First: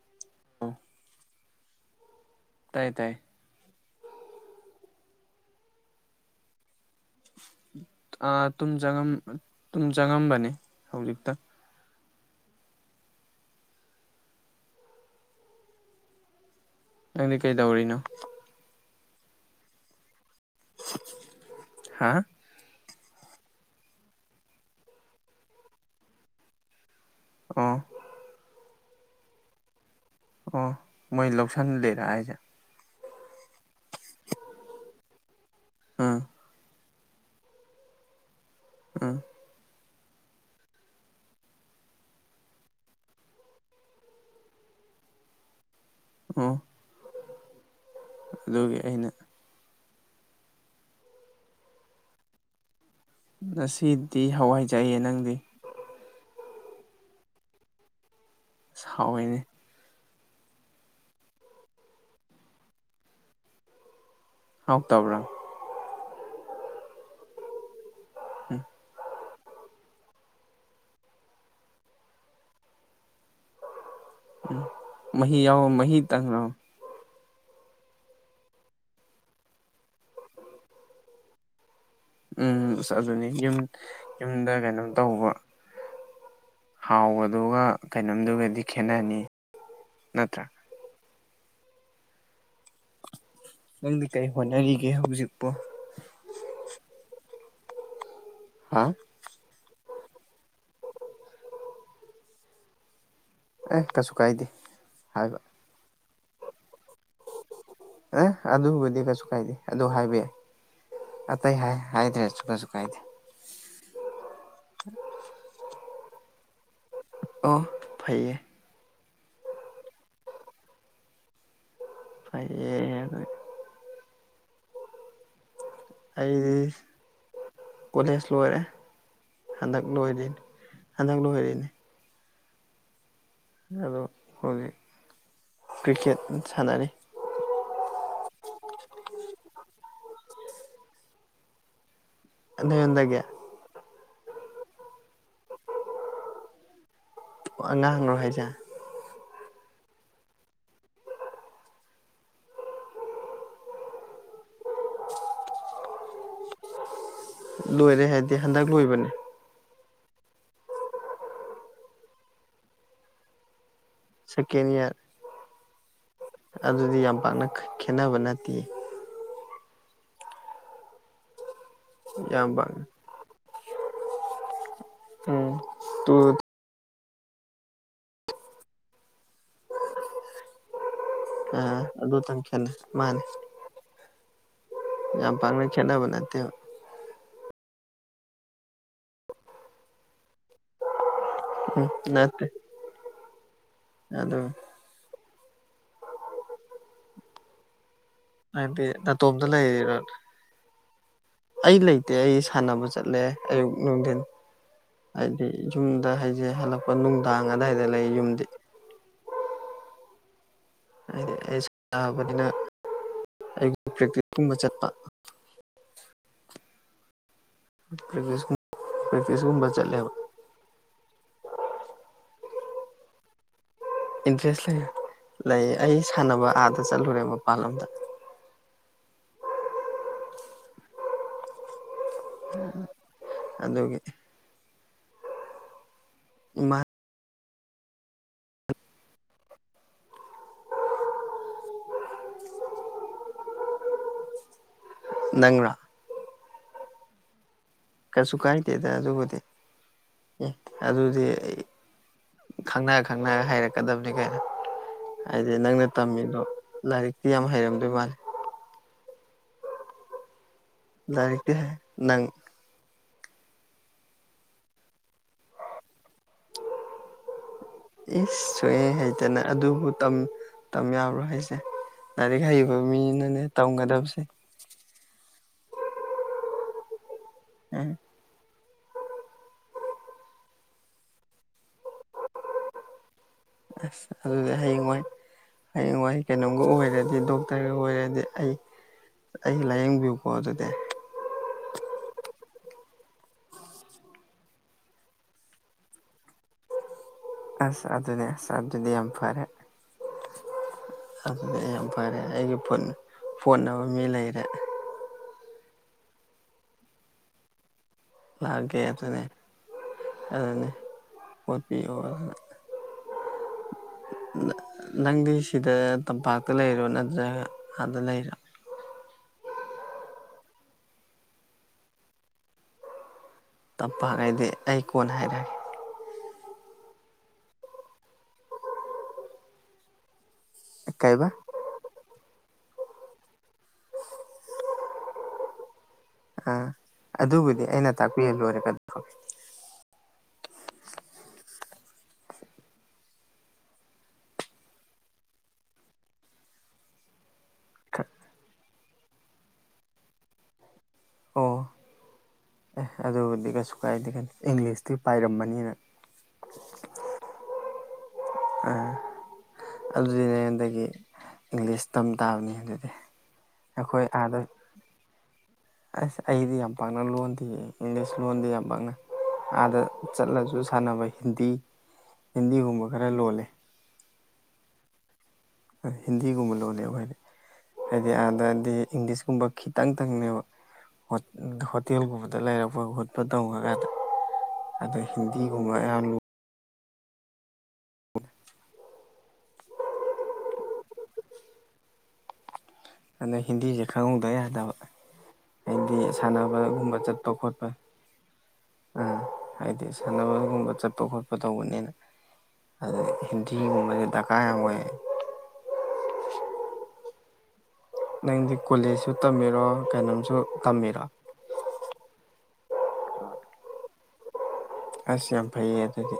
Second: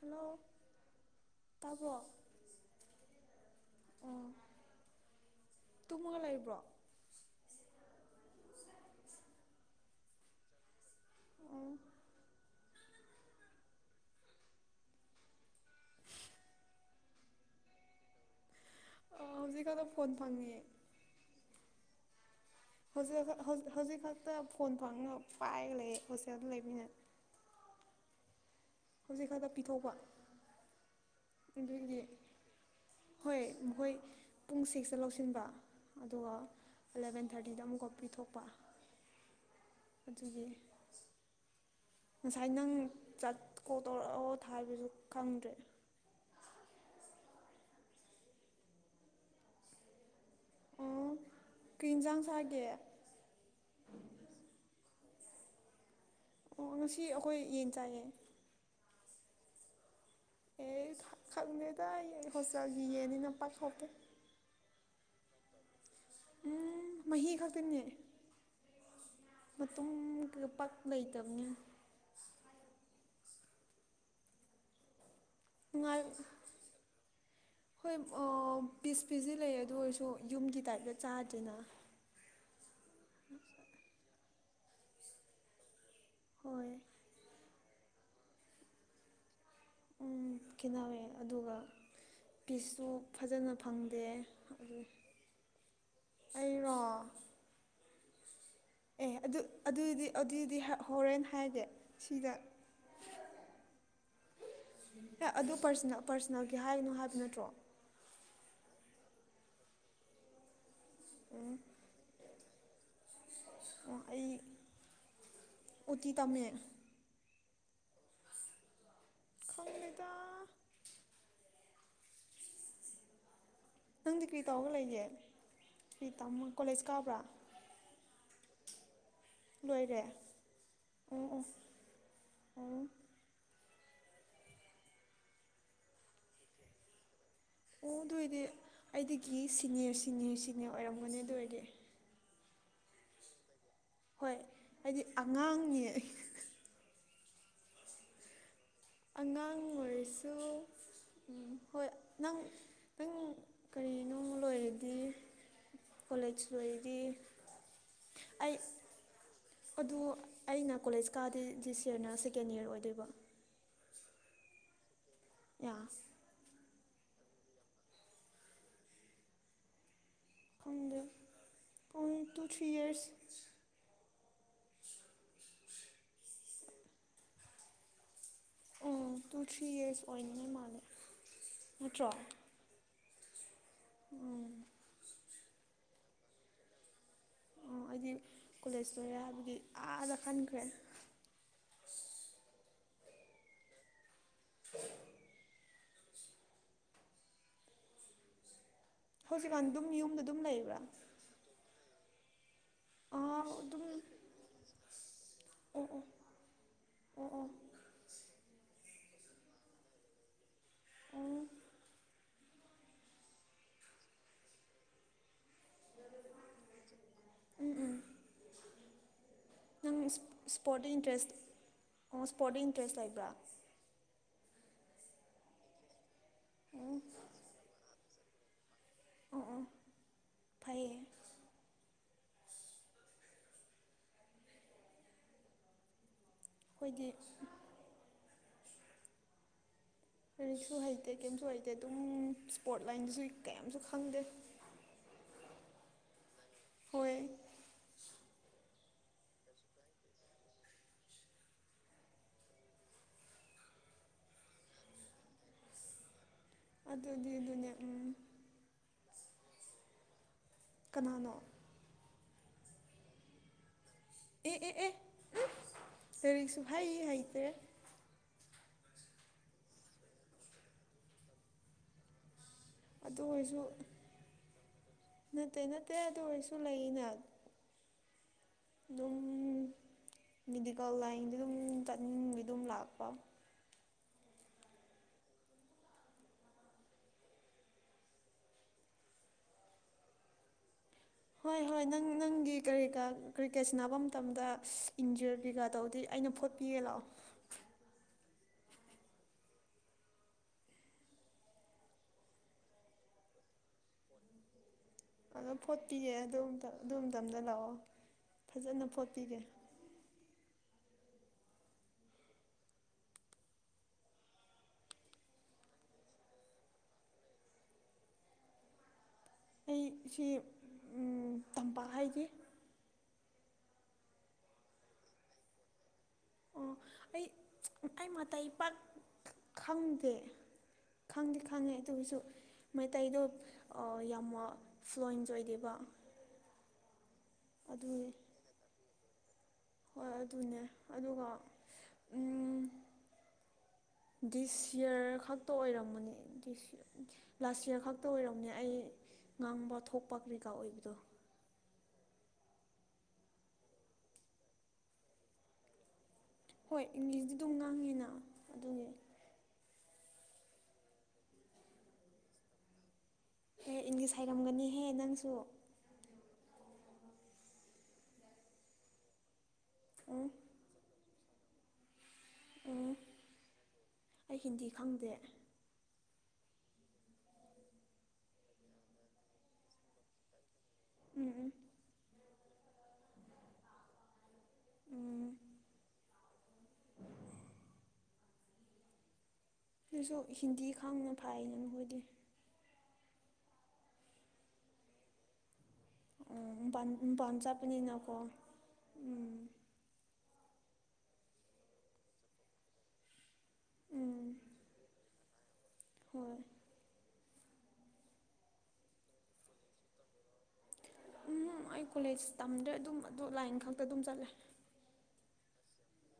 hello ꯇꯕ꯭ꯔꯣ ꯇꯥꯏꯌꯦ ꯇꯥꯏꯌꯦ ꯎꯝ ꯇꯨꯝꯃꯒ ꯂꯩꯕ꯭ꯔꯣ ꯑꯥ ꯇꯨꯝ ꯆꯪꯉꯝ ꯇꯨꯝ ꯆꯪꯉꯝꯕꯅꯤ ꯍꯧꯖꯤꯛꯇ [inaudible] ꯅꯪꯗꯤ ꯀꯩꯗꯧꯔꯤꯅꯣ ꯑ ꯍꯧꯖꯤꯛ ꯈꯗ ꯐꯣꯟ ꯐꯪꯉꯤꯌꯦ ꯍꯥꯥ ꯍꯧꯖꯤ ꯍꯧꯖꯤꯛ ꯍꯧꯖ ꯍꯧꯖꯤꯛ ꯈꯛꯇ ꯐꯣꯟ ꯐꯪꯉꯦ ꯄꯥꯏꯔꯒ ꯂꯩꯌꯦ ꯍꯣꯁꯇꯦꯜꯗ ꯂꯩꯕꯅꯤꯅ ꯑꯣ ꯍꯨꯖꯤꯛ ꯈꯛꯇ ꯄꯤꯊꯣꯛꯄ ꯑꯣ ꯃꯣꯏ ꯂꯧꯁꯤꯟ ꯑꯗꯨꯒꯤ ꯂꯤꯔꯥ ꯍꯥꯏꯁꯦ ꯍꯣꯏ ꯃꯍꯣꯏ ꯄꯨꯡ ꯁꯤꯛꯁꯇ ꯂꯧꯁꯤꯟꯕ ꯎꯝ ꯑꯗꯨꯒ ꯑ ꯑꯦꯜꯂꯕꯦꯟ ꯊꯥꯔꯇꯤꯗ ꯑꯃꯨꯛꯀ ꯄꯤꯊꯣꯛꯄ ꯎꯝ ꯑꯗꯨꯒꯤ ꯉꯁꯥꯏ ꯅꯪ ꯆꯥꯠ ꯀꯣꯜ ꯇꯧꯔꯛꯑꯣ ꯊꯥꯏꯕꯁꯨ ꯈꯪꯗ꯭ꯔꯦ ꯑꯝ ꯑꯗꯨꯒꯤ ꯑꯩꯅ ꯑꯣ ꯀꯩ ꯑꯦꯟꯖꯥꯡ ꯆꯥꯒꯦ ꯉꯁꯤꯗꯤ ꯍꯋꯥꯏ ꯆꯥꯏꯌꯦ ꯅꯪꯗꯤ ꯑꯣ ꯉꯁꯤ ꯑꯈꯣꯏ ꯌꯦꯟ ꯆꯥꯏꯌꯦ ꯁꯍꯥꯎꯋꯦꯅꯦ ꯑꯦꯁ ꯈꯪꯗꯦꯗ ꯑꯩ ꯍꯣꯁꯇꯦꯜꯒꯤ ꯌꯦꯟꯅꯤꯅ [unintelligible] ꯍꯥꯎ ꯇꯕ꯭ꯔꯥ ꯎꯝ ꯃꯍꯤ ꯈꯛꯇꯪꯅꯦ ꯃꯇꯨꯝꯀ ꯄꯥꯛ ꯂꯩꯇꯕꯅꯤ ꯎꯝ ꯃꯍꯤ ꯌꯥꯎ ꯃꯍꯤ ꯅꯨꯡꯉꯥꯏ ꯇꯪꯔꯣ ꯍꯣꯏ ꯑꯣ ꯄꯤꯁ ꯄꯤꯖꯤ ꯂꯩꯌꯦ ꯑꯗꯨ ꯑꯣꯏꯔꯁꯨ ꯌꯨꯝꯒꯤ ꯇꯥꯏꯞꯇ ꯆꯥꯗ꯭ꯔꯦꯅ ꯎꯝ ꯑꯁ ꯑꯗꯨꯅꯤ ꯌꯨꯝ ꯌꯨꯝꯗ ꯀꯩꯅꯣꯝ ꯇꯧꯕ ꯍꯣꯏ ꯍꯥꯎꯕꯗꯨꯒ ꯀꯩꯅꯣꯝꯗꯨꯒꯗꯤ ꯈꯦꯠꯅꯅꯤ ꯅꯠꯇ꯭ꯔꯥ ꯈꯦꯠꯅꯕꯦ ꯑꯗꯨꯒ ꯄꯤꯁꯁꯨ ꯐꯖꯅꯥ ꯐꯪꯗꯦ ꯅꯪꯗꯤ ꯀꯩ ꯑꯗꯨꯒꯤ ꯍꯣꯠꯅꯔꯤꯒꯦ ꯍꯧꯖꯤꯛꯄꯣ ꯑꯩꯔꯣ ꯍꯥ ꯑꯦ ꯑꯗꯨ ꯑꯗꯨꯗꯤ ꯑꯗꯨꯗꯤ ꯍ ꯍꯣꯔꯦꯟ ꯍꯥꯏꯒꯦ ꯁꯤꯗ ꯑꯦ ꯀꯩꯁꯨ ꯀꯥꯏꯗꯦ ꯍꯥꯏꯕ ꯑꯦ ꯑꯗꯨ ꯄꯔꯁꯅꯦꯜ ꯄꯔꯁꯅꯦꯜꯒꯤ ꯍꯥꯏꯒꯅꯣ ꯍꯥꯏꯕ ꯅꯠꯇ꯭ꯔꯣ ꯑꯦ ꯑꯗꯨꯕꯨꯗꯤ ꯀꯩꯁꯨ ꯀꯥꯏꯗꯦ ꯑꯗꯨ ꯍꯥꯏꯕ ꯌꯥꯏ ꯑꯇꯩ ꯍꯥꯏ ꯍꯥꯏꯗ꯭ꯔꯥꯁꯨ ꯀꯩꯁꯨ ꯀꯥꯏꯗꯦ ꯑꯣ ꯑꯩ ꯑꫭꯇꯤ ꯇꯝꯃꯦ ꯑꯣ ꯐꯩꯌꯦ ꯈꯪꯗꯦꯗ ꯐꯩꯌꯦ ꯅꯪ ꯅꯪꯗꯤ ꯀꯔꯤ ꯇꯧꯔꯒ ꯂꯩꯒꯦ ꯀꯔꯤ ꯇꯝꯃ ꯑꯩꯗꯤ ꯀꯣꯂꯦꯖ ꯀꯥꯕ꯭ꯔꯥ ꯀꯣꯂꯦꯖ ꯂꯣꯏꯔꯦ ꯍꯟꯗꯛ ꯂꯣꯏꯔꯦ ꯂꯣꯏꯔꯤꯅꯤ ꯍꯟꯗꯛ ꯑꯣ ꯑꯣ ꯂꯣꯏꯔꯤꯅꯤ ꯑꯣ ꯑꯗꯣ ꯍꯧꯖꯤꯛ ꯀ꯭ꯔꯤꯀꯦꯠ ꯁꯥꯟꯅꯔꯤ ꯑꯣ ꯑꯗꯨ ꯑꯣꯏꯗꯤ ꯑꯩꯗꯒꯤ ꯁꯤꯅꯤꯌꯔ ꯁꯤꯅꯤꯌꯔ ꯁꯤꯅꯤꯌꯔ ꯑꯣꯏꯔꯝꯒꯅꯤ ꯑꯗꯨ ꯑꯣꯏꯗꯤ ꯑꯗꯨ ꯑꯩꯉꯣꯟꯗꯒꯤ ꯍꯣꯏ ꯍꯥꯏꯗꯤ ꯑꯉꯥꯡꯅꯦ ꯑꯣ ꯑꯉꯥꯡꯔꯣ ꯍꯥꯏꯖꯦ ꯑꯉꯥꯡ ꯑꯣꯏꯔꯁꯨ ꯎꯝ ꯍꯣꯏ ꯅꯪ ꯅꯪ ꯀꯔꯤꯅꯣ ꯂꯣꯏꯔꯗꯤ ꯀꯣꯂꯦꯖ ꯂꯣꯏꯔꯗꯤ ꯂꯣꯏꯔꯦ ꯍꯥꯏꯗꯤ ꯑꯩ ꯍꯟꯗꯛ ꯂꯣꯏꯕꯅꯦ ꯑꯗꯨ ꯑꯩꯅ ꯀꯣꯂꯦꯖ ꯀꯥꯗꯤ ꯗꯤ ꯁꯦꯅꯤꯌꯔ ꯁꯦꯀꯦꯟ ꯏꯌꯔ ꯑꯣꯏꯗꯨꯏꯕ ꯁꯦꯀꯦꯟ ꯏꯌꯔ ꯌꯥꯁ ꯑꯗꯨꯗꯤ ꯌꯥꯝ ꯄꯥꯛꯅ ꯈꯦ ꯈꯦꯟꯅꯕ ꯅꯠꯇꯦꯌꯦ ꯈꯪꯗꯦ ꯄꯨꯡ ꯇꯨ ꯌꯥꯝ ꯊ꯭ꯔꯤ ꯄꯥꯛꯅ ꯏꯌꯔ ꯑꫭ ꯇꯨ ꯑꫭ ꯇꯨ ꯊ꯭ꯔꯤ ꯏꯌꯔꯁ ꯑꯣꯏꯅꯤ ꯃꯥꯜꯂꯦ ꯑ ꯅꯠꯇ꯭ꯔꯣ ꯑꯗꯨꯇꯪ ꯈꯦꯠꯅꯩ ꯃꯥꯅꯦ ꯎꯝ ꯌꯥꯝ ꯄꯥꯛꯅ ꯈꯦꯠꯅꯕ ꯅꯠꯇꯦꯕ ꯑꫭ ꯑꯩꯗꯤ ꯀꯣꯂꯦꯖ ꯂꯣꯏꯔꯦ ꯍꯥꯏꯕꯗꯤ ꯑꯗꯥ ꯈꯟꯈ꯭ꯔꯦ ꯎꯝ ꯅꯠꯇꯦ ꯑꯗꯨ [inaudible] ꯍꯥꯏꯗꯤ ꯍꯧꯖꯤꯛꯀꯥꯟ ꯑꯗꯨꯝ ꯌꯨꯝꯗ ꯑꯗꯨꯝ ꯂꯩꯕ꯭ꯔꯥ ꯑꯩ ꯂꯩꯇꯦ ꯑꯩ ꯁꯥꯟꯅꯕ ꯆꯠꯂꯦ ꯑꯥ ꯑꯌꯨꯛ ꯑꯗꯨꯝ ꯅꯨꯡꯊꯤꯟ ꯍꯥꯏꯗꯤ ꯑꯣ ꯑꯣ ꯌꯨꯝꯗ ꯍꯥꯏꯖꯦ ꯍꯜꯂꯛꯄ ꯑꯣ ꯑꯣ ꯅꯨꯡꯗꯥꯡ ꯑꯗꯥꯏꯗ ꯂꯩ ꯌꯨꯝꯗꯤ ꯑꯣ ꯍꯥꯏꯗꯤ ꯑꯩ ꯁꯥꯟꯅꯕꯅꯤꯅ ꯑꯌꯨꯛ ꯄ꯭ꯔꯦꯛꯇꯤꯁꯀꯨꯝꯕ ꯆꯠꯄ ꯄ꯭ꯔꯤꯚꯤꯌꯁ ꯀꯨꯝ ꯄ꯭ꯔꯤꯚꯤꯌꯁꯒꯨꯝꯕ ꯆꯠꯂꯦꯕ ꯁ꯭ꯄꯣꯔꯠꯇ ꯏꯟꯇꯔꯦꯁ ꯑꯣ ꯁ꯭ꯄꯣꯔꯠꯇ ꯏꯟꯇꯔꯦꯁ ꯂꯩꯕ꯭ꯔꯥ ꯏꯟꯇꯔꯦꯁ ꯂꯩ ꯂꯩꯌꯦ ꯑꯩ ꯁꯥꯟꯅꯕ ꯑꯥꯗ ꯆꯠꯂꯨꯔꯦ ꯃꯄꯥꯟ ꯂꯝꯗ ꯑꯣ ꯑꯣ ꯐꯩꯌꯦ [inaudible] ꯑꯗꯨꯒꯤ ꯏꯃꯟ ꯇꯤ [inaudible] ꯂꯥꯏꯔꯤꯛꯁꯨ ꯍꯩꯇꯦ ꯀꯩꯝꯁꯨ ꯍꯩꯇꯦ ꯑꯗꯨꯝ ꯏꯁꯄꯣꯔꯠ ꯂꯥꯏꯟꯗꯁꯨ ꯀꯩꯝꯁꯨ ꯈꯪꯗꯦ ꯅꯪꯔꯥ ꯍꯣꯏ ꯀꯩꯁꯨ ꯀꯥꯏꯗꯦꯗ ꯑꯗꯨꯕꯨꯗꯤ ꯑꯦ ꯑꯗꯨꯗꯤ ꯑꯩ ꯈꯪꯅ ꯈꯪꯅ ꯍꯩꯔꯛꯀꯗꯝꯅꯤ ꯀꯩꯅꯣ ꯍꯥꯏꯗꯤ ꯅꯪꯅ ꯇꯝꯃꯤꯗꯣ ꯂꯥꯏꯔꯤꯛꯇꯤ ꯑꯗꯨꯗꯤ ꯌꯥꯝ ꯑꯗꯨꯅꯦ ꯍꯩꯔꯝꯗꯣꯏ ꯎꯝ ꯃꯥꯜꯂꯦ ꯀꯅꯥꯅꯣ ꯂꯥꯏꯔꯤꯛꯇꯤ ꯅꯪ ꯑꯦ ꯑꯦ ꯑꯦ ꯀꯔꯤꯛ ꯁꯨꯍꯩ ꯍꯩꯇ꯭ꯔꯦ ꯏꯁ ꯁꯨꯍꯩ ꯍꯩꯇꯥꯅ ꯑꯗꯨꯕꯨ ꯇꯝ ꯇꯝ ꯌꯥꯕ꯭ꯔꯣ ꯍꯩꯁꯦ ꯂꯥꯏꯔꯤꯛ ꯍꯩꯕ ꯑꯗꯨ ꯃꯤꯅꯅꯦ ꯑꯣꯏꯔꯁꯨ ꯇꯝꯒꯗꯕꯁꯦ ꯅꯠꯇꯦ ꯅꯠꯇꯦ ꯑꯗꯨ ꯑꯣꯏꯔꯁꯨ ꯂꯩꯏꯅ ꯎꯝ ꯗꯨꯝ ꯃꯤꯗꯤꯀꯜ ꯂꯥꯏꯟꯗ ꯗꯨꯝ ꯆꯠꯅꯤꯡꯕꯩ ꯗꯨꯝ ꯂꯥꯛꯄ ꯑꯁ ꯑꯗꯨꯗꯤ ꯍꯥꯌꯦꯡ ꯋꯥꯏ ꯍꯥꯌꯦꯡ ꯋꯥꯏ ꯀꯩꯅꯣꯝꯒ ꯑꯣꯏꯔꯗꯤ ꯗꯣꯛꯇꯔꯒ ꯑꯣꯏꯔꯗꯤ ꯑꯩ ꯑꯩ ꯂꯥꯏꯌꯦꯡꯕꯤꯌꯨꯀꯣ ꯑꯗꯨꯗꯤ ꯍꯣꯏ ꯍꯣꯏ ꯅꯪ ꯅꯪꯒꯤ ꯀꯔꯤ ꯀꯥ ꯀ꯭ꯔꯤꯀꯦꯠ ꯁꯅꯥꯕ ꯃꯇꯝꯗ ꯏꯟꯖꯔ ꯀꯩꯀꯥ ꯇꯧꯗꯤ ꯑꯩꯅ ꯐꯨꯠ ꯏꯌꯦꯂꯥꯎ ꯑꯁ ꯑꯗꯨꯅꯦ ꯑꯁ ꯑꯗꯨꯗꯤ ꯌꯥꯝ ꯐꯔꯦ ꯑꯗꯨꯗꯤ ꯑꯩ ꯌꯥꯝ ꯐꯔꯦ ꯑꯩꯒꯤ ꯐꯨꯟ ꯐꯣꯠꯅꯕ ꯃꯤ ꯂꯩꯔꯦ ꯑꯗꯣ ꯐꯣꯠꯄꯤꯒꯦ ꯑꯗꯨꯝꯇ ꯑꯗꯨꯃꯇꯝꯗ ꯂꯥꯛꯑꯣ ꯂꯥꯛꯑꯒꯦ ꯐꯖꯅ ꯑꯗꯨꯅꯦ ꯐꯣꯠꯄꯤꯒꯦ ꯑꯗꯨꯅꯦ ꯐꯣꯠꯄꯤꯌꯣ ꯅ ꯅꯪꯗꯤ ꯁꯤꯗ ꯇꯝꯄꯥꯛꯇ ꯂꯩꯔꯣ ꯅꯠꯇ꯭ꯔꯒ ꯑꯥꯗ ꯂꯩꯔꯣ ꯑꯩ ꯁꯤ ꯎꯝ ꯇꯝꯄꯥꯛ ꯍꯥꯏꯗꯤ ꯇꯞꯄꯥꯛ ꯍꯥꯏꯗꯤ ꯑꯩ ꯀꯣꯟꯅ ꯍꯥꯏꯔꯛꯑꯒꯦ ꯑꯣ ꯑꯩ ꯑꯩ ꯃꯇꯩ ꯄꯥꯛ ꯈ ꯈꯪꯗꯦ ꯀꯩꯕ ꯈꯪꯗꯤ ꯈꯪꯉꯦ ꯑꯗꯨꯑꯣꯏꯁꯨ ꯃꯩꯇꯩꯗꯣ ꯑꯥ ꯌꯥꯝ ꯋꯥ ꯐ꯭ꯂꯨꯋꯦꯟꯁ ꯑꯣꯏꯗꯦꯕ ꯑꯥ ꯑꯗꯨꯕꯨꯗꯤ ꯑꯩꯅ ꯑꯗꯨꯒꯤ ꯇꯥꯛꯄꯤꯔ ꯂꯣꯏꯔꯦ ꯀꯩꯅꯣ ꯐ ꯍꯣꯏ ꯑꯗꯨꯅꯦ ꯑꯗꯨꯒ ꯎꯝ ꯗꯤꯁꯌꯔ ꯈꯛꯇ ꯑꯣꯏꯔꯝꯒꯅꯤ ꯗꯤꯁ ꯂꯥꯁ ꯌꯔ ꯈꯛꯇ ꯑꯣꯏꯔꯝꯅꯦ ꯑꯩ ꯉꯥꯡꯕ ꯊꯣꯛꯄ ꯀꯔꯤ ꯀꯥ ꯑꯣꯏꯕꯗꯣ ꯑꯣ ꯑꯦ ꯑꯗꯨꯕꯨꯗꯤ ꯀꯩꯁꯨ ꯀꯥꯏꯗꯦ ꯀꯩꯅꯣ ꯏꯪꯂꯤꯁꯇꯤ ꯄꯥꯏꯔꯝꯃꯅꯤ ꯅ ꯍꯣꯏ ꯏꯪꯂꯤꯁꯗꯤ ꯑꯗꯨꯝ ꯉꯥꯡꯉꯤꯅ ꯑꯗꯨꯒꯤ ꯑꯥ ꯑꯗꯨꯗꯤꯅꯦ ꯍꯟꯗꯛꯀꯤ ꯏꯪꯂꯤꯁ ꯇꯝ ꯇꯥꯕꯅꯤ ꯑꯗꯨꯗꯤ ꯍꯦ ꯑꯩꯈꯣꯏ ꯏꯪꯂꯤꯁ ꯑꯥꯗ ꯍꯩꯔꯝꯒꯅꯤꯍꯦ ꯅꯪꯁꯨ ꯑꯁ ꯑꯩꯗꯤ ꯌꯥꯝ ꯄꯥꯛꯅ ꯂꯣꯟꯗꯦ ꯏꯪꯂꯤꯁ ꯂꯣꯟꯗꯦ ꯌꯥꯝ ꯄꯥꯛꯅ ꯑꯥꯗ ꯎꯝ ꯆꯠꯂꯖꯨ ꯁꯥꯟꯅꯕ ꯍꯤꯟꯗꯤ ꯍꯤꯟꯗꯤꯒꯨꯝꯕ ꯎꯝ ꯈꯔ ꯂꯣꯜꯂꯦ ꯑꯩ ꯍꯤꯟꯗꯤ ꯈꯪꯗꯦ ꯍꯤꯟꯗꯤꯒꯨꯝꯕ ꯂꯣꯜꯂꯦ ꯑꯈꯣꯏ ꯍꯥꯏꯗꯤ ꯑꯥꯗꯗꯤ ꯏꯪꯂꯤꯁꯀꯨꯝꯕ ꯈꯤꯇꯪꯇꯪꯅꯦꯕ ꯍꯣꯠ ꯎꯝ ꯎꯝ ꯍꯣꯇꯦꯜꯒꯨꯝꯕꯗ ꯂꯩꯔꯝ ꯄꯥ ꯈꯣꯠꯄ ꯇꯧꯔꯒꯥ ꯑꯗꯥ ꯎꯝ ꯍꯤꯟꯗꯤꯒꯨꯝꯕ ꯑꯌꯥꯝꯂꯨ ꯁꯤꯁꯨ ꯍꯤꯟꯗꯤ ꯈꯪꯅ ꯐꯥꯏꯅꯦ ꯅꯣꯏꯗꯤ ꯑꯅꯥ ꯍꯤꯟꯗꯤꯖꯦ ꯈꯪꯍꯧꯗ ꯌꯥꯗꯕ ꯍꯥꯏꯗꯤ ꯃꯄꯥꯟ ꯁꯥꯟꯅꯕꯒꯨꯝꯕ ꯆꯠꯄ ꯃꯄꯥꯟ ꯈꯣꯠꯄ ꯆꯠꯄꯅꯤꯅꯀꯣ ꯑꯥ ꯎꯝ ꯍꯥꯏꯗꯤ ꯁꯥꯟꯅꯕꯒꯨꯝꯕ ꯆꯠꯄ ꯈꯣꯠꯄ ꯇꯧꯕꯅꯤꯅ ꯑꯗꯨꯗꯤ ꯍꯤꯟꯗꯤꯒꯨꯝꯕꯁꯦ ꯎꯝ ꯗꯔꯀꯥꯔ ꯌꯥꯝ ꯑꯣꯏ ꯍꯣꯏ ꯅꯪꯗꯤ ꯀꯣꯂꯦꯖꯁꯨ ꯇꯝꯃꯤꯔꯣ ꯀꯩꯅꯣꯝꯁꯨ ꯇꯝꯃꯤꯔꯣ ꯎꯝ ꯍꯝ ꯑꯩ ꯀꯣꯂꯦꯖ ꯇꯝꯗꯦ ꯑꯗꯨꯝ ꯑꯗꯣ ꯂꯥꯏꯟ ꯈꯛꯇ ꯑꯗꯨꯝ ꯆꯠꯂꯦ ꯑꯁ ꯌꯥꯝ ꯐꯩꯌꯦ ꯑꯗꯨꯗꯤ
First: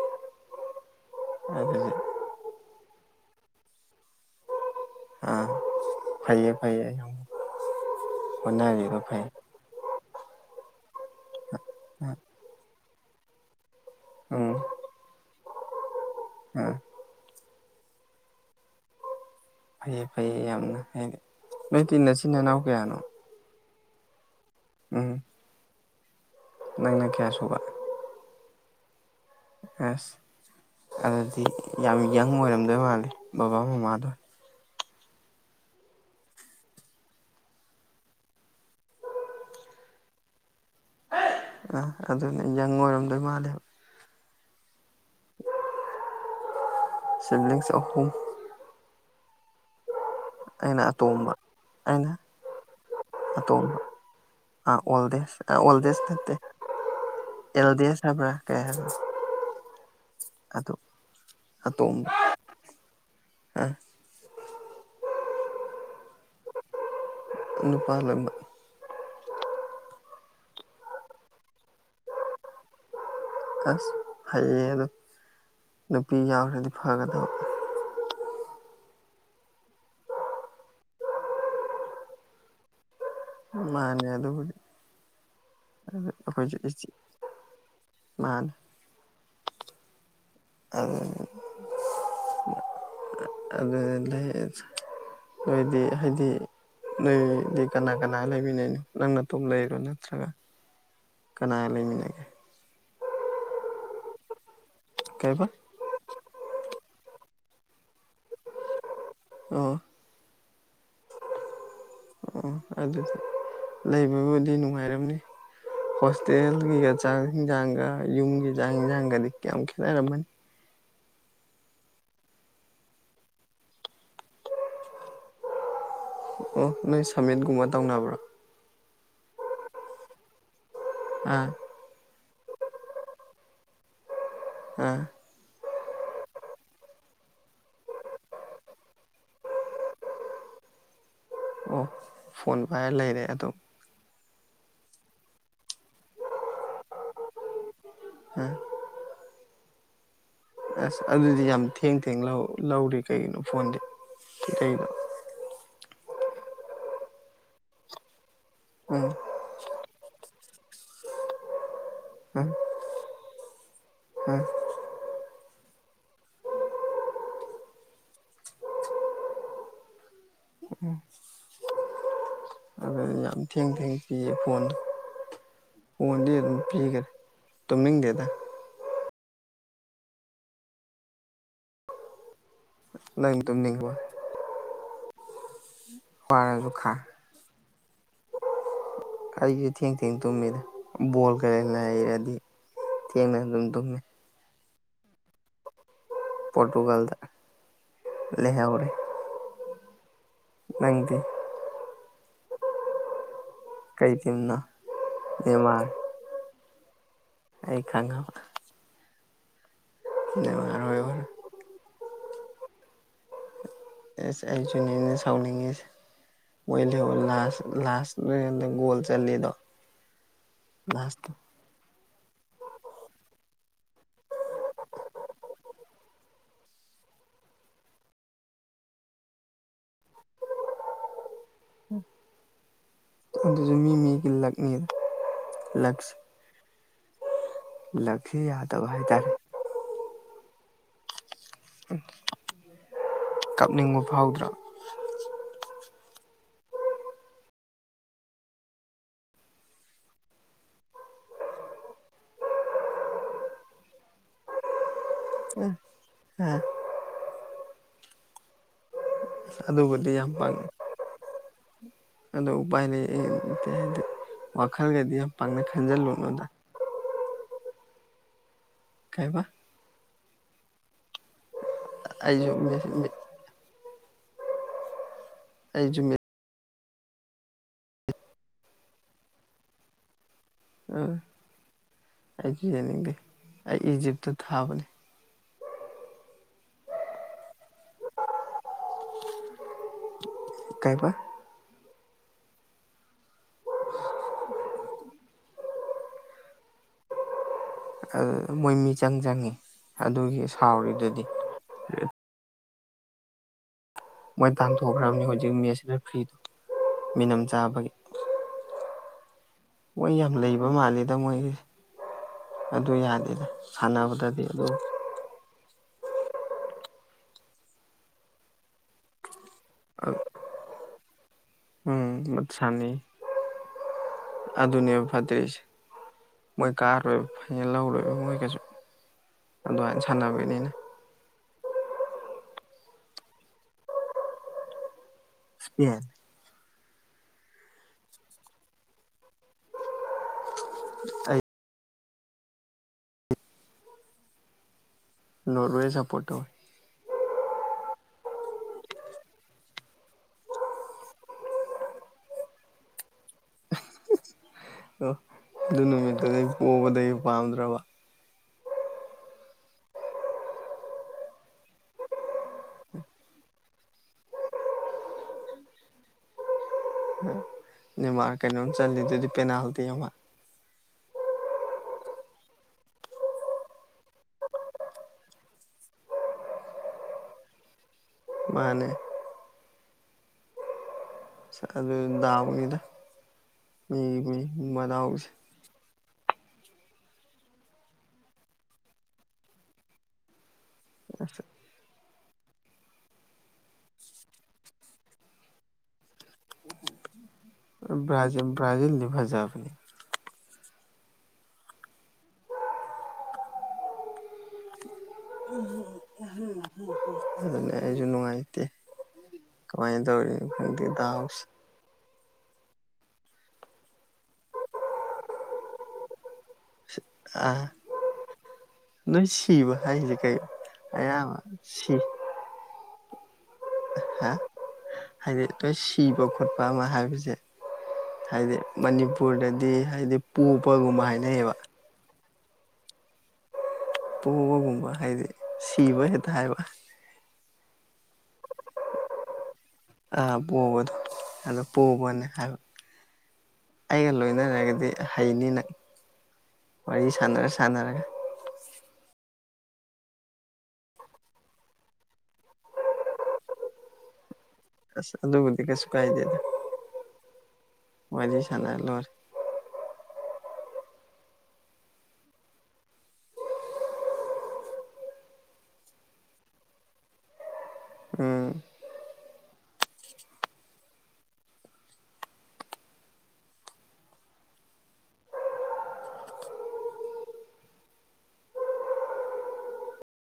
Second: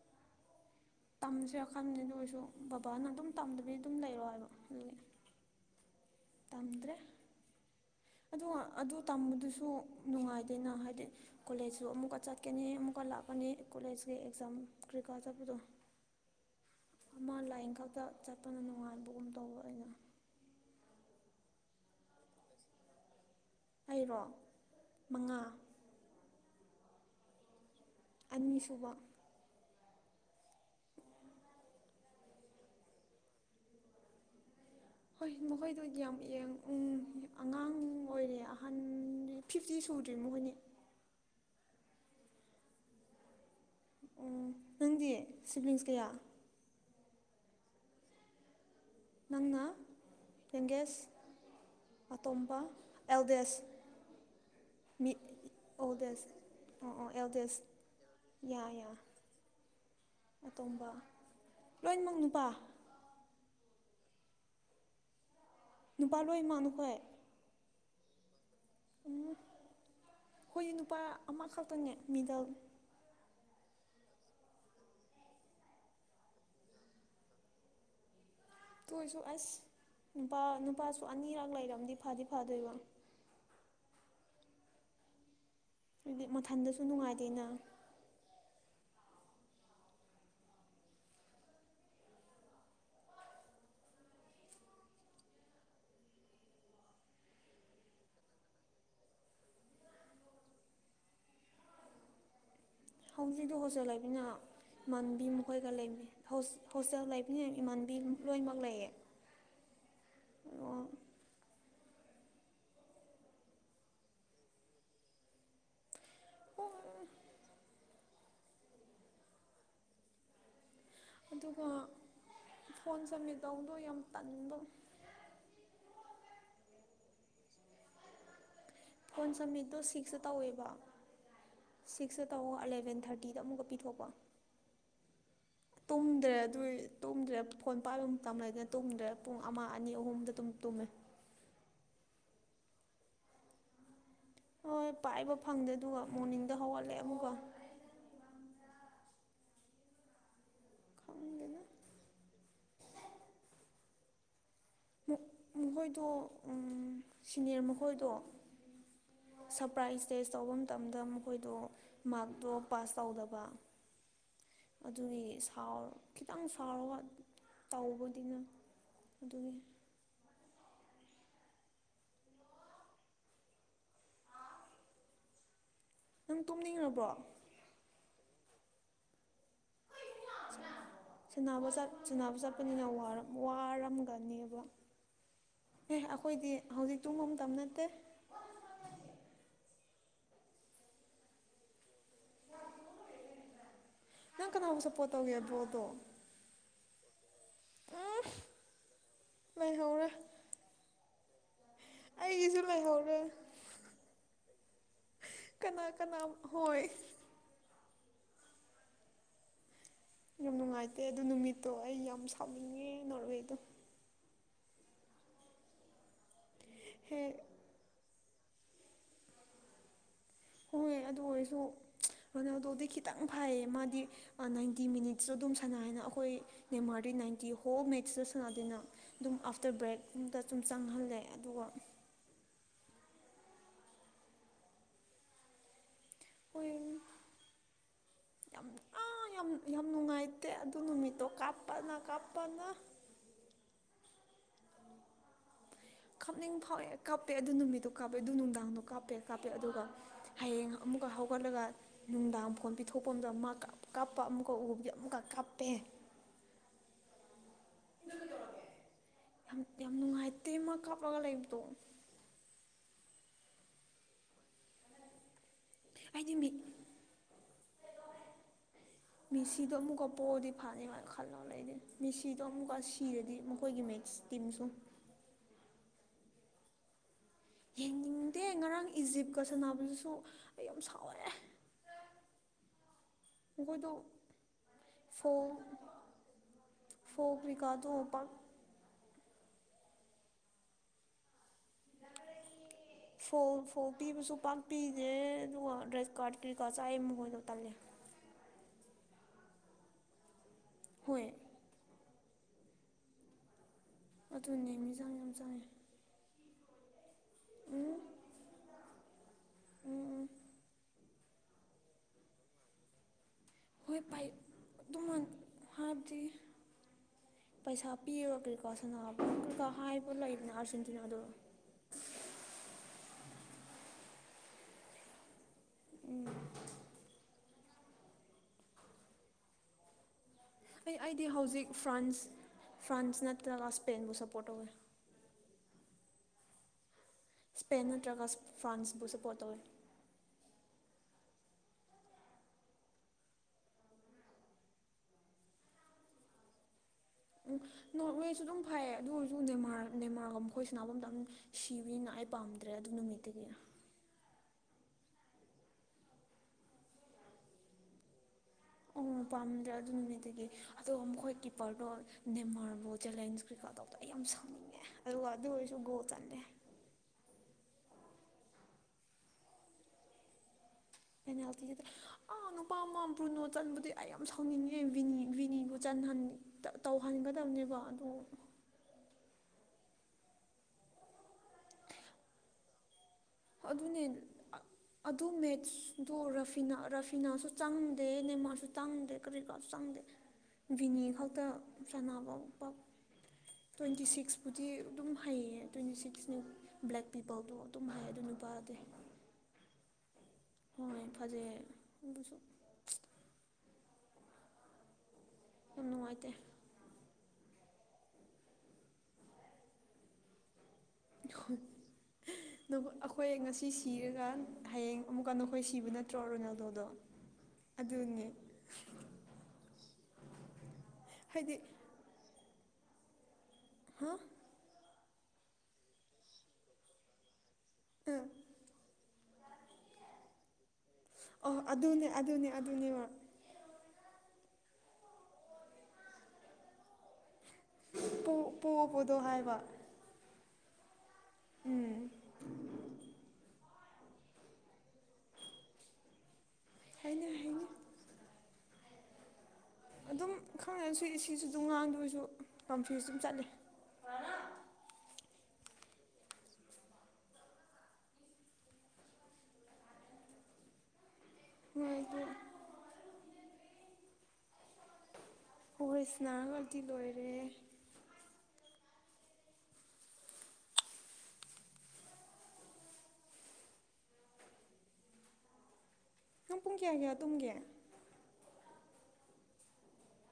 ꯇꯝꯁꯤꯔ ꯑꯗꯨꯗꯤ ꯈꯟꯕꯅꯤ ꯑꯗꯨ ꯑꯣꯏꯁꯨ ꯕꯕꯥꯅ ꯑꯗꯨꯝ ꯇꯝꯗꯕꯤ ꯑꯗꯨꯝ ꯂꯩꯔꯣ ꯍꯥꯏꯕ ꯑꯗꯨꯒꯤ ꯑꯥ ꯐꯩꯌꯦ ꯐꯩꯌꯦ ꯇꯝꯗ꯭ꯔꯦ ꯌꯥꯝ ꯑꯗꯣ ꯑꯗꯨ ꯍꯣꯠꯅꯔꯤꯗꯣ ꯐꯩ ꯇꯝꯕꯗꯨꯁꯨ ꯅꯨꯡꯉꯥꯏꯇꯦꯅ ꯍꯥꯏꯗꯤ ꯀꯣꯂꯦꯖꯁꯨ ꯑꯃꯨꯛꯀ ꯆꯠꯀꯅꯤ ꯑꯃꯨꯛꯀ ꯂꯥꯛꯀꯅꯤ ꯀꯣꯂꯦꯖꯀꯤ ꯑꯦꯛꯖꯥꯝ ꯎꯝ ꯀ꯭ꯔꯤꯀꯥ ꯆꯠꯄꯗꯣ ꯑꯥ ꯑꯃ ꯂꯥꯏꯟ ꯈꯛꯇ ꯆꯠꯄꯅ ꯅꯨꯡ ꯉꯥꯏꯕꯒꯨꯝ ꯇꯧꯕ ꯑꯩꯅ ꯐꯩꯌꯦ ꯐꯩꯌꯦ ꯌꯥꯝꯅ ꯅꯣꯏꯗꯤ ꯅꯆꯤꯟ ꯅꯅꯥꯎ ꯀꯌꯥꯅꯣ ꯑꯩꯔꯣ ꯎꯝ ꯃꯉꯥ ꯅꯪꯅ ꯀꯌꯥ ꯁꯨꯕ ꯑꯅꯤꯁꯨꯕ ꯑꯁ ꯑꯗꯨꯗꯤ ꯌꯥꯝ ꯌꯪ ꯑꯣꯏꯔꯝꯗꯣꯏ ꯃꯥꯜꯂꯦ ꯕꯕꯥ ꯃꯃꯥꯗꯣ ꯍꯣꯏ ꯃꯈꯣꯏꯗꯣ ꯌꯥꯝ ꯌꯦꯡ ꯎꯝ ꯑꯉꯥꯡ ꯑꯣꯏꯔꯦ ꯑꯍꯟꯗꯤ ꯐꯤꯞꯇꯤ ꯁꯨꯗ꯭ꯔꯤ ꯃꯍꯣꯏꯅꯤ ꯑꯥ ꯑꯗꯨꯨꯅꯦ ꯌꯪ ꯑꯣꯏꯔꯝꯗꯣꯏ ꯃꯥꯜꯂꯦꯕ ꯎꯝ ꯅꯪꯗꯤ ꯁꯤꯕ꯭ꯂꯤꯡꯁ ꯀꯌꯥ ꯁꯤꯕ꯭ꯂꯤꯡꯁ ꯑꯍꯨꯝ ꯅꯪꯅ ꯑꯩꯅ ꯊꯤꯡꯒꯦꯁ ꯑꯇꯣꯝꯕ ꯑꯩꯅ ꯑꯥꯇꯣꯝꯕ ꯑꯦꯜꯗꯦꯁ ꯑ ꯃꯤ ꯑꯣꯜꯗꯦꯁ ꯑꯦ ꯑꯣꯜꯗꯦꯁ ꯅꯠꯇꯦ ꯑꯣ ꯑꯣ ꯑꯦꯜꯗꯦꯁ ꯍꯥꯏꯕ꯭ꯔ ꯀꯩ ꯌꯥ ꯌꯥ ꯍꯥꯏꯕ ꯑꯇꯣꯝꯕ ꯑꯇꯣꯝꯕ ꯂꯣꯏꯃꯛ ꯅꯨꯨꯄꯥ ꯑ ꯅꯨꯄꯥ ꯂꯣꯏꯃꯥ ꯅꯈꯣꯏ ꯅꯨꯄꯥꯥ ꯂꯣꯏꯃꯛ ꯎꯝ ꯑꯩꯈꯣꯏꯗꯤ ꯅꯨꯄꯥ ꯑꯃꯈꯛꯇꯅꯦ ꯃꯤꯗꯜ ꯑꯁ ꯐꯩꯌꯦ ꯑꯗꯣ ꯅꯨꯄꯤ ꯌꯥꯎꯔꯗꯤ ꯐꯒꯗꯕ ꯇꯣꯏꯁꯨ ꯑꯁ ꯅꯨꯄꯥ ꯅꯨꯄꯥꯁꯨ ꯑꯅꯤꯔꯛ ꯂꯩꯔꯝꯗꯤ ꯐꯗꯤ ꯐꯥꯗꯣꯏꯕ ꯃꯥꯟꯅꯦ ꯑꯗꯨꯕꯨꯗꯤ ꯍꯥꯏꯗꯤ ꯃꯊꯟꯗꯁꯨ ꯅꯨꯡꯉꯥꯏꯇꯦꯅ ꯃꯥꯥꯟ ꯑ [unintelligible] ꯅ‌ꯣꯏꯗꯤ ꯍꯥꯏꯗꯤ ꯅꯣꯏꯗꯤ ꯀꯅꯥ ꯀꯅꯥ ꯂꯩꯃꯤꯟꯅꯩꯅꯣ ꯅꯪ ꯅꯇꯣꯝ ꯂꯩꯔꯣ ꯅꯠꯇ꯭ꯔꯒ ꯀꯅꯥꯒ ꯂꯩꯃꯤꯟꯅꯒꯦ ꯍꯧꯖꯤꯛꯗ‌ꯣ ꯍꯣꯁꯇꯦꯜ ꯂꯩꯕꯅꯤꯅ ꯏꯃꯥꯟꯅꯕꯤ ꯀꯩꯕ ꯃꯈꯣꯏꯒ ꯂꯩꯃ‌ꯦ ꯍ‌ꯣꯁ ꯍꯣꯁꯇꯦꯜ ꯂꯩꯕꯅꯤꯅ ꯏꯃꯥꯟꯅꯕꯤ ꯂꯣꯏꯅꯃꯛ ꯂꯩꯌꯦ ꯑꯣ ꯑꯣ ꯑꯗꯨꯗꯤ ꯂꯩꯕꯕꯨꯗꯤ ꯅꯨꯡꯉꯥꯏꯔꯝꯅꯤ ꯍꯣꯁꯇꯦꯜꯒꯤꯒ ꯆꯥꯛ ꯍꯤꯟꯖꯥꯡꯒ ꯌꯨꯝꯒꯤ ꯆꯥꯛ ꯍꯤꯟꯁꯥꯡꯒꯗꯤ ꯀꯌꯥꯝ ꯈꯦꯠꯅꯔꯝꯃꯅꯤ ꯑꯗꯨꯒ ꯐꯣꯟ ꯁꯃꯤꯠ ꯇꯧꯕꯗꯣ ꯌꯥꯝ ꯇꯟꯕ ꯑꯣ ꯅꯣꯏ ꯁꯃꯤꯠꯒꯨꯝꯕ ꯇꯧꯅꯕ꯭ꯔꯥ ꯐꯣꯟ ꯁꯃꯤꯠꯗ‌ꯣ ꯁꯤꯛꯁꯇ ꯇꯧꯋꯦꯕ ꯑꯥ ꯁꯤꯛꯁꯗ ꯇꯧ ꯑꯦꯂꯕꯦꯟ ꯊꯥꯔꯇꯤꯗ ꯑꯃꯨꯛꯀ ꯄꯤꯊꯣꯛꯄ ꯑ ꯇꯨꯝꯗ꯭ꯔꯦ ꯑꯗꯨꯢ ꯇꯨꯝꯗ꯭ꯔꯦ ꯐꯣꯟ ꯄꯥꯏꯕ ꯃꯇꯝ ꯂꯩꯗꯦ ꯇꯨꯝꯗ꯭ꯔꯦ ꯄꯨꯡ ꯑꯃ ꯑꯅꯤ ꯑꯍꯨꯝꯗ ꯑꯗꯨꯝ ꯇꯨꯝꯃꯦ ꯑꯣ ꯐꯣꯟ ꯄꯥꯏꯔ ꯂꯩꯔꯦ ꯑꯗꯨ ꯍꯣꯏ ꯄꯥꯏꯕ ꯐꯪꯗꯦ ꯑꯗꯨꯒ ꯃꯣꯔꯅꯤꯡꯗ ꯍꯧꯒꯠꯂꯦ ꯑꯃꯨꯛꯀ ꯑ ꯑꯁ ꯑꯗꯨꯗꯤ ꯈꯪꯗꯦꯅ ꯌꯥꯝ ꯊꯦꯡ ꯊꯦꯡ ꯂꯧ ꯂꯧꯔ‌ꯦ ꯀꯩꯒꯤꯅꯣ ꯐꯣꯟꯗꯤ ꯀꯩꯀꯩꯗ‌ꯣ ꯃ ꯃꯈꯣꯏꯗꯣ ꯎꯝ ꯁꯤꯅꯤꯌꯔ ꯃꯈꯣꯏꯗꯣ ꯎꯝ ꯁꯄ꯭ꯔꯥꯏꯁ ꯇꯦꯖ ꯇꯧꯕ ꯃꯇꯝꯗ ꯃꯈꯣꯏꯗꯣ ꯎꯝ ꯃꯥꯔ꯭ꯛꯇꯣ ꯄꯥꯁ ꯇꯧꯗꯕ ꯎꯝ ꯑꯗꯨꯒꯤ ꯁꯥꯎ ꯈꯤꯇꯪ ꯁꯥꯎꯔꯒ ꯇꯧꯕꯗꯤꯅ ꯑꯗꯨꯒꯤ [unintelligible] ꯑꯗꯨꯅ ꯌꯥꯝ ꯊꯦꯡ ꯊꯦꯡ ꯄꯤꯌꯦ ꯐꯣꯟꯗꯣ ꯐꯣꯟꯗꯤ ꯅꯪ ꯑꯗꯨꯝ ꯄꯤꯒꯔ‌ꯦ ꯇꯨꯝꯅꯤꯡꯉꯕ꯭ꯔꯣ ꯇꯨꯝꯃꯤꯡ ꯗꯦꯗ ꯁꯟꯅꯕꯥ ꯁꯟꯅꯕꯥ ꯆꯠ ꯆꯠꯄꯅꯤꯅ ꯋꯥꯔꯝ ꯅꯪ ꯇꯨꯝꯅꯤꯡꯕ ꯋꯥꯔꯝꯒꯅꯦꯕ ꯑꯦ ꯑꯈꯣꯏꯗꯤ ꯋꯥꯔꯁꯨ ꯈꯥ ꯍꯧꯖꯤꯛ ꯇꯨꯝꯕ ꯃꯇꯝ ꯅꯠꯇꯦ ꯑꯩꯖꯨ ꯊꯦꯡ ꯊꯦꯡ ꯇꯨꯝꯃꯤꯗ ꯕꯣꯜ ꯀꯩ ꯂꯩꯔꯗꯤ ꯊꯦꯡꯅ ꯑꯗꯨꯝ ꯇꯨꯝꯃꯤ ꯅꯪ ꯀꯅꯥꯕꯨ ꯁꯞꯄꯣꯔꯠ ꯇꯧꯒꯦ ꯕꯣꯜꯗꯣ ꯄꯣꯔꯇꯨꯒꯜꯗ ꯂꯩꯍꯧꯔꯦ ꯂꯩꯍꯧꯔꯦ ꯅꯪꯗꯤ ꯑꯩꯒꯤꯁꯨ ꯂꯩꯍꯧꯔꯦ ꯀꯩ ꯇꯤꯝꯅꯣ ꯀꯅꯥ ꯅꯦꯃꯥꯔ ꯀꯅꯥ ꯍꯣꯏ ꯑꯩ ꯈꯪꯉꯧ ꯌꯥꯝ ꯅꯦꯃꯥꯔ ꯍꯣꯏ ꯅꯨꯡꯉꯥꯏꯇꯦ ꯑꯗꯨ ꯑꯣꯏꯔꯦ ꯅꯨꯃꯤꯠꯇꯣ ꯑꯩ ꯌꯥꯝ ꯁꯥꯥꯎꯅꯤꯡꯉ‌ꯦ ꯅꯣꯔꯋꯦꯗꯣ ꯑꯦꯁ ꯑꯩꯖꯨꯅꯤꯅ ꯁꯥꯎꯅꯤꯡꯉꯤꯁꯦ ꯃꯣꯏ ꯂꯩꯍꯧꯔ ꯍꯦꯛ ꯂꯥꯁ ꯂꯥꯁ [unintelligible] ꯒꯣꯜ ꯆꯜꯂ‌ꯦꯗꯣ ꯍꯣꯏ ꯑꯗꯨ ꯑꯣꯏꯁꯨ ꯔꯣꯅꯥꯜꯗꯣꯗꯤ ꯈꯤꯇꯪ ꯐꯩꯌꯦ ꯃꯥꯗꯤ ꯑ ꯅꯥꯏꯟꯇꯤ ꯃꯤꯅꯤꯠꯁꯗ‌ꯣ ꯑꯗꯨꯝ ꯁꯥꯟꯅꯥꯢꯅ ꯑꯈꯣꯏ ꯅꯦꯃꯥꯔꯗꯤ ꯅꯥꯏꯟꯇꯤ ꯍꯣꯜ ꯃꯦꯠꯁꯗ‌ꯣ ꯁꯥꯟꯅꯗꯦꯅꯥ ꯑꯗꯨꯝ ꯑꯥꯐꯇꯔ ꯕ꯭ꯔꯦꯛꯒꯨꯝꯗ ꯆꯨꯝ ꯆꯪꯍꯜꯂꯦ ꯑꯗꯨꯒ ꯑꯗꯨꯖꯨ ꯃꯤ ꯃꯤꯒꯤ ꯂꯛꯅꯤꯗ ꯂꯛꯁ ꯑꯣꯏ ꯌꯥꯝ ꯌꯥꯗꯕ ꯑꯥ ꯍꯥꯏꯇꯥꯔꯦ ꯌꯥꯝ ꯌꯥꯝ ꯅꯨꯡꯉꯥꯏꯇꯦ ꯑꯗꯨ ꯅꯨꯃꯤꯠꯇꯣ ꯀꯥꯞꯄꯅ ꯀꯥꯞꯄꯅ ꯀꯥꯞꯅꯤꯡꯕ ꯐꯥꯎꯗ꯭ꯔꯥ ꯀꯥꯞꯅꯤꯡ ꯐꯥꯎꯋꯦ ꯀꯥꯞꯄꯦ ꯑꯗꯨ ꯅꯨꯃꯤꯠꯇꯣ ꯀꯥꯞꯄꯦ ꯑꯗꯨ ꯅꯨꯡꯗꯥꯡꯗꯣ ꯀꯥꯞꯄꯦ ꯀꯥꯞꯄꯦ ꯑꯗꯨꯒ ꯍꯌꯦꯡ ꯑꯃꯨꯛꯀ ꯍꯧꯒꯠꯂꯒ ꯅꯨꯡꯗꯥꯡ ꯐꯣꯟ ꯄꯤꯊꯣꯛꯄꯝꯗ ꯃꯥ ꯀꯥꯞ ꯀꯥꯞꯄ ꯑꯃꯨꯛꯀ ꯎꯕꯒꯤ ꯑꯃꯨꯛꯀ ꯀꯥꯞꯄꯦ ꯑꯥ ꯌꯥꯝ ꯌꯥꯝ ꯑꯗꯨꯕꯨꯗꯤ ꯅꯨꯡꯉꯥꯏꯇꯦ ꯄꯥꯡꯉꯦ ꯃꯥ ꯀꯥꯄꯒ ꯂꯩꯕꯗꯣ ꯑꯗꯣ ꯎꯄꯥꯏ ꯂꯩꯇꯦ ꯍꯥꯏꯗꯤ ꯋꯥꯈꯜꯒꯗꯤ ꯌꯥꯝ ꯄꯥꯡꯅ ꯑꯩꯗꯤ ꯈꯟꯖꯜꯂꯨꯅꯣꯗ ꯃꯤ ꯀꯩꯕ ꯃꯤꯁꯤꯗꯣ ꯑꯃꯨꯛꯀ ꯄꯣꯔꯗꯤ ꯐꯅꯤꯃꯥꯏ ꯈꯜꯂꯒ ꯑꯩꯗꯤ ꯃꯤꯁꯤꯗꯣ ꯑꯩꯁꯨ ꯑꯃꯨꯛꯀ ꯁꯤꯔꯗꯤ ꯃꯈꯣꯏꯒꯤ ꯃꯦꯠꯁ ꯇꯤꯝ ꯁꯨꯝ ꯑꯩ ꯖꯨ ꯃꯦ ꯌꯦꯡꯅꯤꯡꯗꯦ ꯉꯔꯥꯡ ꯏꯖꯤꯞꯀ ꯁꯥꯟꯅꯕꯗꯨꯁꯨ ꯑꯩ ꯌꯥꯝ ꯁꯥꯎꯋꯦ ꯑꯩꯖꯨ ꯌꯦꯅꯤꯡꯗꯦ ꯑꯩ ꯏꯖꯤꯞꯇ ꯊꯥꯕꯅꯤ ꯐꯣ ꯐꯣ ꯀꯩꯀꯥꯗꯣ ꯄꯥꯛ ꯀꯩꯕ [unintelligible] ꯐꯣꯜ ꯐꯣꯜ ꯄꯤꯕꯁꯨ ꯄꯥꯛꯄꯤꯗꯦ ꯑꯗꯨꯒ ꯔꯦꯗ ꯀꯥꯔꯠ ꯀꯩꯀꯥ ꯆꯥꯏ ꯃꯍꯣꯏꯗꯣ ꯇꯜꯂꯦ ꯑꯗꯨ ꯃꯣꯏ ꯃꯤꯆꯪ ꯆꯪꯉꯤ ꯑꯗꯨꯒꯤ ꯁꯥꯎꯔꯤꯗꯨꯗꯤ ꯍꯣꯏ ꯃꯣꯏ ꯑꯗꯨꯅꯦ ꯃꯤꯆꯪ ꯇꯥꯟꯊꯣꯛꯈ꯭ꯔꯕꯅꯤ ꯌꯥꯝ ꯍꯧꯖꯤꯛ ꯃꯦꯠꯁ ꯆꯪꯉꯦ ꯔꯦꯐ꯭ꯔꯤꯗꯣ ꯃꯤꯅꯝ ꯎꯝ ꯆꯥꯕꯒꯤ ꯎꯝ ꯃꯣꯏ ꯎꯝ ꯌꯥꯝ ꯂꯩꯕ ꯃꯥꯜꯂꯤꯗ ꯃꯣꯏꯒꯤ ꯑꯗꯨ ꯌꯥꯗꯦꯗ ꯁꯥꯟꯅꯕꯗꯗꯤ ꯑꯗꯨ ꯇꯨꯃꯟ ꯍꯥꯏꯕꯗꯤ ꯄꯩꯁꯥ ꯄꯤꯔꯒ ꯀ꯭ꯔꯤ ꯀꯥ ꯁꯥꯟꯅ ꯀꯩꯀꯥ ꯍꯥꯏꯕ ꯂꯩꯗꯅ ꯑꯥꯔꯖꯦꯟꯇꯤꯅꯥꯗꯨ ꯃꯠ ꯁꯥꯅꯩ ꯑꯗꯨꯅꯦꯕ ꯐꯠꯇꯩꯁꯤ ꯃꯣꯏ ꯀꯥꯔꯣꯏ ꯍꯦ ꯂꯧꯔꯣꯏꯕ ꯃꯣꯏ ꯀꯩꯁꯨ ꯑꯗꯨꯃꯥꯏꯅ ꯁꯥꯟꯅꯕ ꯃꯤꯅꯤꯅ ꯑꯩ ꯑꯩꯗꯤ ꯍꯧꯖꯤꯛ ꯐ꯭ꯔꯥꯟꯁ ꯐ꯭ꯔꯥꯟꯁ ꯅꯠꯇ꯭ꯔꯒ ꯁ꯭ꯄꯦꯟꯕꯨ ꯁꯞꯄꯣꯔꯠ ꯇꯧꯋꯦ ꯁ꯭ꯄꯦꯟ ꯁ꯭ꯄꯦꯟ ꯅꯠꯇ꯭ꯔꯒ ꯏꯁꯐ꯭ꯔꯥꯟꯁꯕꯨ ꯁꯄꯣꯔꯠ ꯇꯧꯋꯤ ꯑꯩ ꯅꯣꯔꯋꯦ ꯁꯄꯣꯔꯠ ꯇꯧꯋꯤ ꯅꯣꯔꯠꯋꯦꯁꯨ ꯑꯗꯨꯝ ꯐꯩꯌꯦ ꯑꯗꯨ ꯑꯣꯏꯔꯁꯨ ꯅꯦꯃꯥꯔ ꯅꯦꯃꯥꯔꯒ ꯃꯈꯣꯏ ꯁꯅꯥꯕ ꯃꯇꯝ ꯁꯤꯕꯅꯤꯅ ꯑꯩ ꯄꯥꯝꯗ꯭ꯔꯦ ꯑꯗꯨ ꯅꯨꯃꯤꯠꯇꯒꯤ ꯑꯣ ꯑꯗꯨ ꯅꯨꯃꯤꯠꯇꯨꯗꯩ ꯄꯣꯕꯗꯩ ꯄꯥꯝꯗ꯭ꯔꯕ ꯑꯣ ꯄꯥꯝꯗ꯭ꯔꯦ ꯑꯗꯨ ꯅꯨꯃꯤꯠꯇꯒꯤ ꯑꯗꯣ ꯃꯈꯣꯏ ꯀꯤꯞꯄꯔꯗꯣ ꯅꯦꯃꯥꯔꯕꯨ ꯆꯦꯂꯦꯟꯁ ꯀ꯭ꯔꯤ ꯀꯥ ꯇꯧ ꯑꯩ ꯌꯥꯝ ꯁꯥꯎꯅꯤꯡꯉꯦ ꯑꯗꯨꯒ ꯑꯗꯨ ꯑꯣꯏꯔꯁꯨ ꯒꯣꯜ ꯆꯟꯗꯦ ꯅꯦꯃꯥꯔ ꯀꯩꯅꯣꯝ ꯆꯜꯂꯤꯗꯨꯗꯤ ꯄꯦꯅꯥꯜꯇꯤ ꯑꯃ ꯄꯦꯅꯥꯜꯇꯤ ꯅꯇꯦ ꯑꯥ ꯅꯨꯄꯥ ꯑꯃ ꯕꯨꯅꯣ ꯆꯟꯕꯗꯤ ꯑꯩ ꯌꯥꯝ ꯁꯥꯎꯅꯤꯡꯉꯤ ꯕꯤꯅꯤ ꯕꯤꯅꯤꯕꯨ ꯆꯟꯍꯟ ꯇꯥ ꯇꯧꯍꯟꯒꯗꯝꯅꯦꯕ ꯑꯗꯨ ꯃꯥꯅꯦ ꯑꯁ ꯑꯗꯨ ꯗꯥꯎ ꯅꯤꯗ ꯑꯗꯨꯅꯦ ꯑꯥ ꯑꯗꯨ ꯃꯗꯥꯎꯁꯦ ꯃꯦꯠꯁ ꯑꯗꯣ ꯔꯐꯤꯅꯥ ꯔꯥꯐꯤꯅꯥꯁꯨ ꯆꯪꯗꯦ ꯅꯦꯃꯥꯔꯁꯨ ꯆꯪꯗꯦ ꯀꯔꯤ ꯀꯥꯁꯨ ꯆꯪꯗꯦ ꯕꯤꯅꯤ ꯑꯁ ꯈꯛꯇ ꯁꯥꯟꯅꯕ ꯄꯥꯛ ꯇ꯭ꯋꯦꯟꯇꯤ ꯁꯤꯛꯁꯄꯨꯗꯤ ꯑꯗꯨꯝ ꯍꯩꯌꯦ ꯇ꯭ꯋꯦꯟꯇꯤ ꯁꯤꯛꯁꯅꯤ ꯕ꯭ꯂꯦꯛ ꯄꯤꯄꯜꯗꯣ ꯑꯗꯨꯝ ꯍꯩ ꯑꯗꯨ ꯕ꯭ꯔꯥꯖꯤꯜ ꯅꯨꯄꯥꯗꯤ ꯕ꯭ꯔꯥꯖꯤꯜꯗꯤ ꯐꯖꯕꯅꯤ ꯍꯣꯢ ꯐꯖꯩꯌꯦ ꯑꯗꯨꯁꯨ ꯌꯥꯝ ꯅꯨꯡꯉꯥꯏꯇꯦ [unintelligible] ꯑꯗꯨꯅꯦ ꯑꯩꯁꯨ ꯅꯨꯡꯉꯥꯏꯇꯦ ꯀꯃꯥꯏꯅ ꯇꯧꯔꯤꯅꯣ ꯈꯪꯗꯦ ꯗꯥꯎꯁꯤ ꯅꯥꯈꯣ ꯑꯈꯣꯏ ꯉꯁꯤ ꯁꯤꯔꯒ ꯍꯌꯦꯡ ꯑꯃꯨꯛꯀ ꯅꯈꯣꯏ ꯁꯤꯕ ꯅꯠꯇ꯭ꯔꯣ ꯔꯣꯅꯥꯜꯗꯣ ꯑꯥ ꯑꯗꯨꯅꯦ ꯅꯣꯏ ꯁꯤꯕ ꯍꯥꯏꯖꯤ ꯀꯩꯅꯣ ꯑꯌꯥꯝꯕ ꯍꯥꯏꯗꯤ ꯁꯤ ꯍꯥ ꯍꯥꯏꯗꯤ ꯅꯣꯏ ꯁꯤꯕ ꯈꯣꯠꯄ ꯑꯃ ꯍꯥꯏꯕꯁꯦ ꯑ ꯍꯥꯏꯗꯤ ꯃꯅꯤꯄꯨꯔꯗꯗꯤ ꯍꯥꯏꯗꯤ ꯄꯣꯕꯒꯨꯝꯕ ꯍꯥꯏꯅꯩꯌꯦꯕ ꯑꯣ ꯑꯗꯨꯅꯦ ꯑꯗꯨꯅꯦ ꯑꯗꯨꯅꯦꯕ ꯄꯣꯕꯒꯨꯝꯕ ꯍꯥꯏꯗꯤ ꯁꯤꯕ ꯍꯦꯛꯇ ꯍꯥꯏꯕ ꯄꯣ ꯄꯣꯕꯗꯣ ꯍꯥꯏꯕ ꯑꯥ ꯄꯣꯕꯗꯣ ꯑꯗꯣ ꯎꯝ ꯄꯣꯕꯅꯦ ꯍꯥꯏꯕ ꯑꯩꯒ ꯂꯣꯏꯅꯔꯒꯗꯤ ꯍꯩꯅꯤ ꯅꯪ ꯋꯥꯔꯤ ꯍꯩꯅꯩ ꯁꯥꯟꯅꯔ ꯍꯩꯅꯩ ꯁꯥꯟꯅꯔꯒ ꯑꯗꯨꯝ ꯈꯪꯅꯔꯁꯨ ꯏꯁꯤꯁꯨ ꯑꯗꯨꯝ ꯉꯥꯡꯗꯣꯏꯁꯨ ꯀꯟꯐ꯭ꯌꯨꯁ ꯑꯗꯨꯝ ꯆꯠꯂꯤ ꯑꯁ ꯑꯗꯨꯕꯨꯗꯤ ꯀꯩꯁꯨ ꯀꯥꯏꯗꯦꯗ ꯋꯥꯔꯤ ꯁꯥꯟꯅꯔ ꯂꯣꯏꯔꯦ ꯍꯣꯢ ꯑꯗꯨ ꯋꯥꯔꯤ ꯁꯅꯥꯔꯒꯗꯤ ꯂꯣꯏꯔꯦ ꯎꯝ ꯑꯪ ꯄꯨꯡ ꯀꯌꯥ ꯀꯌꯥ ꯇꯨꯝꯒꯦ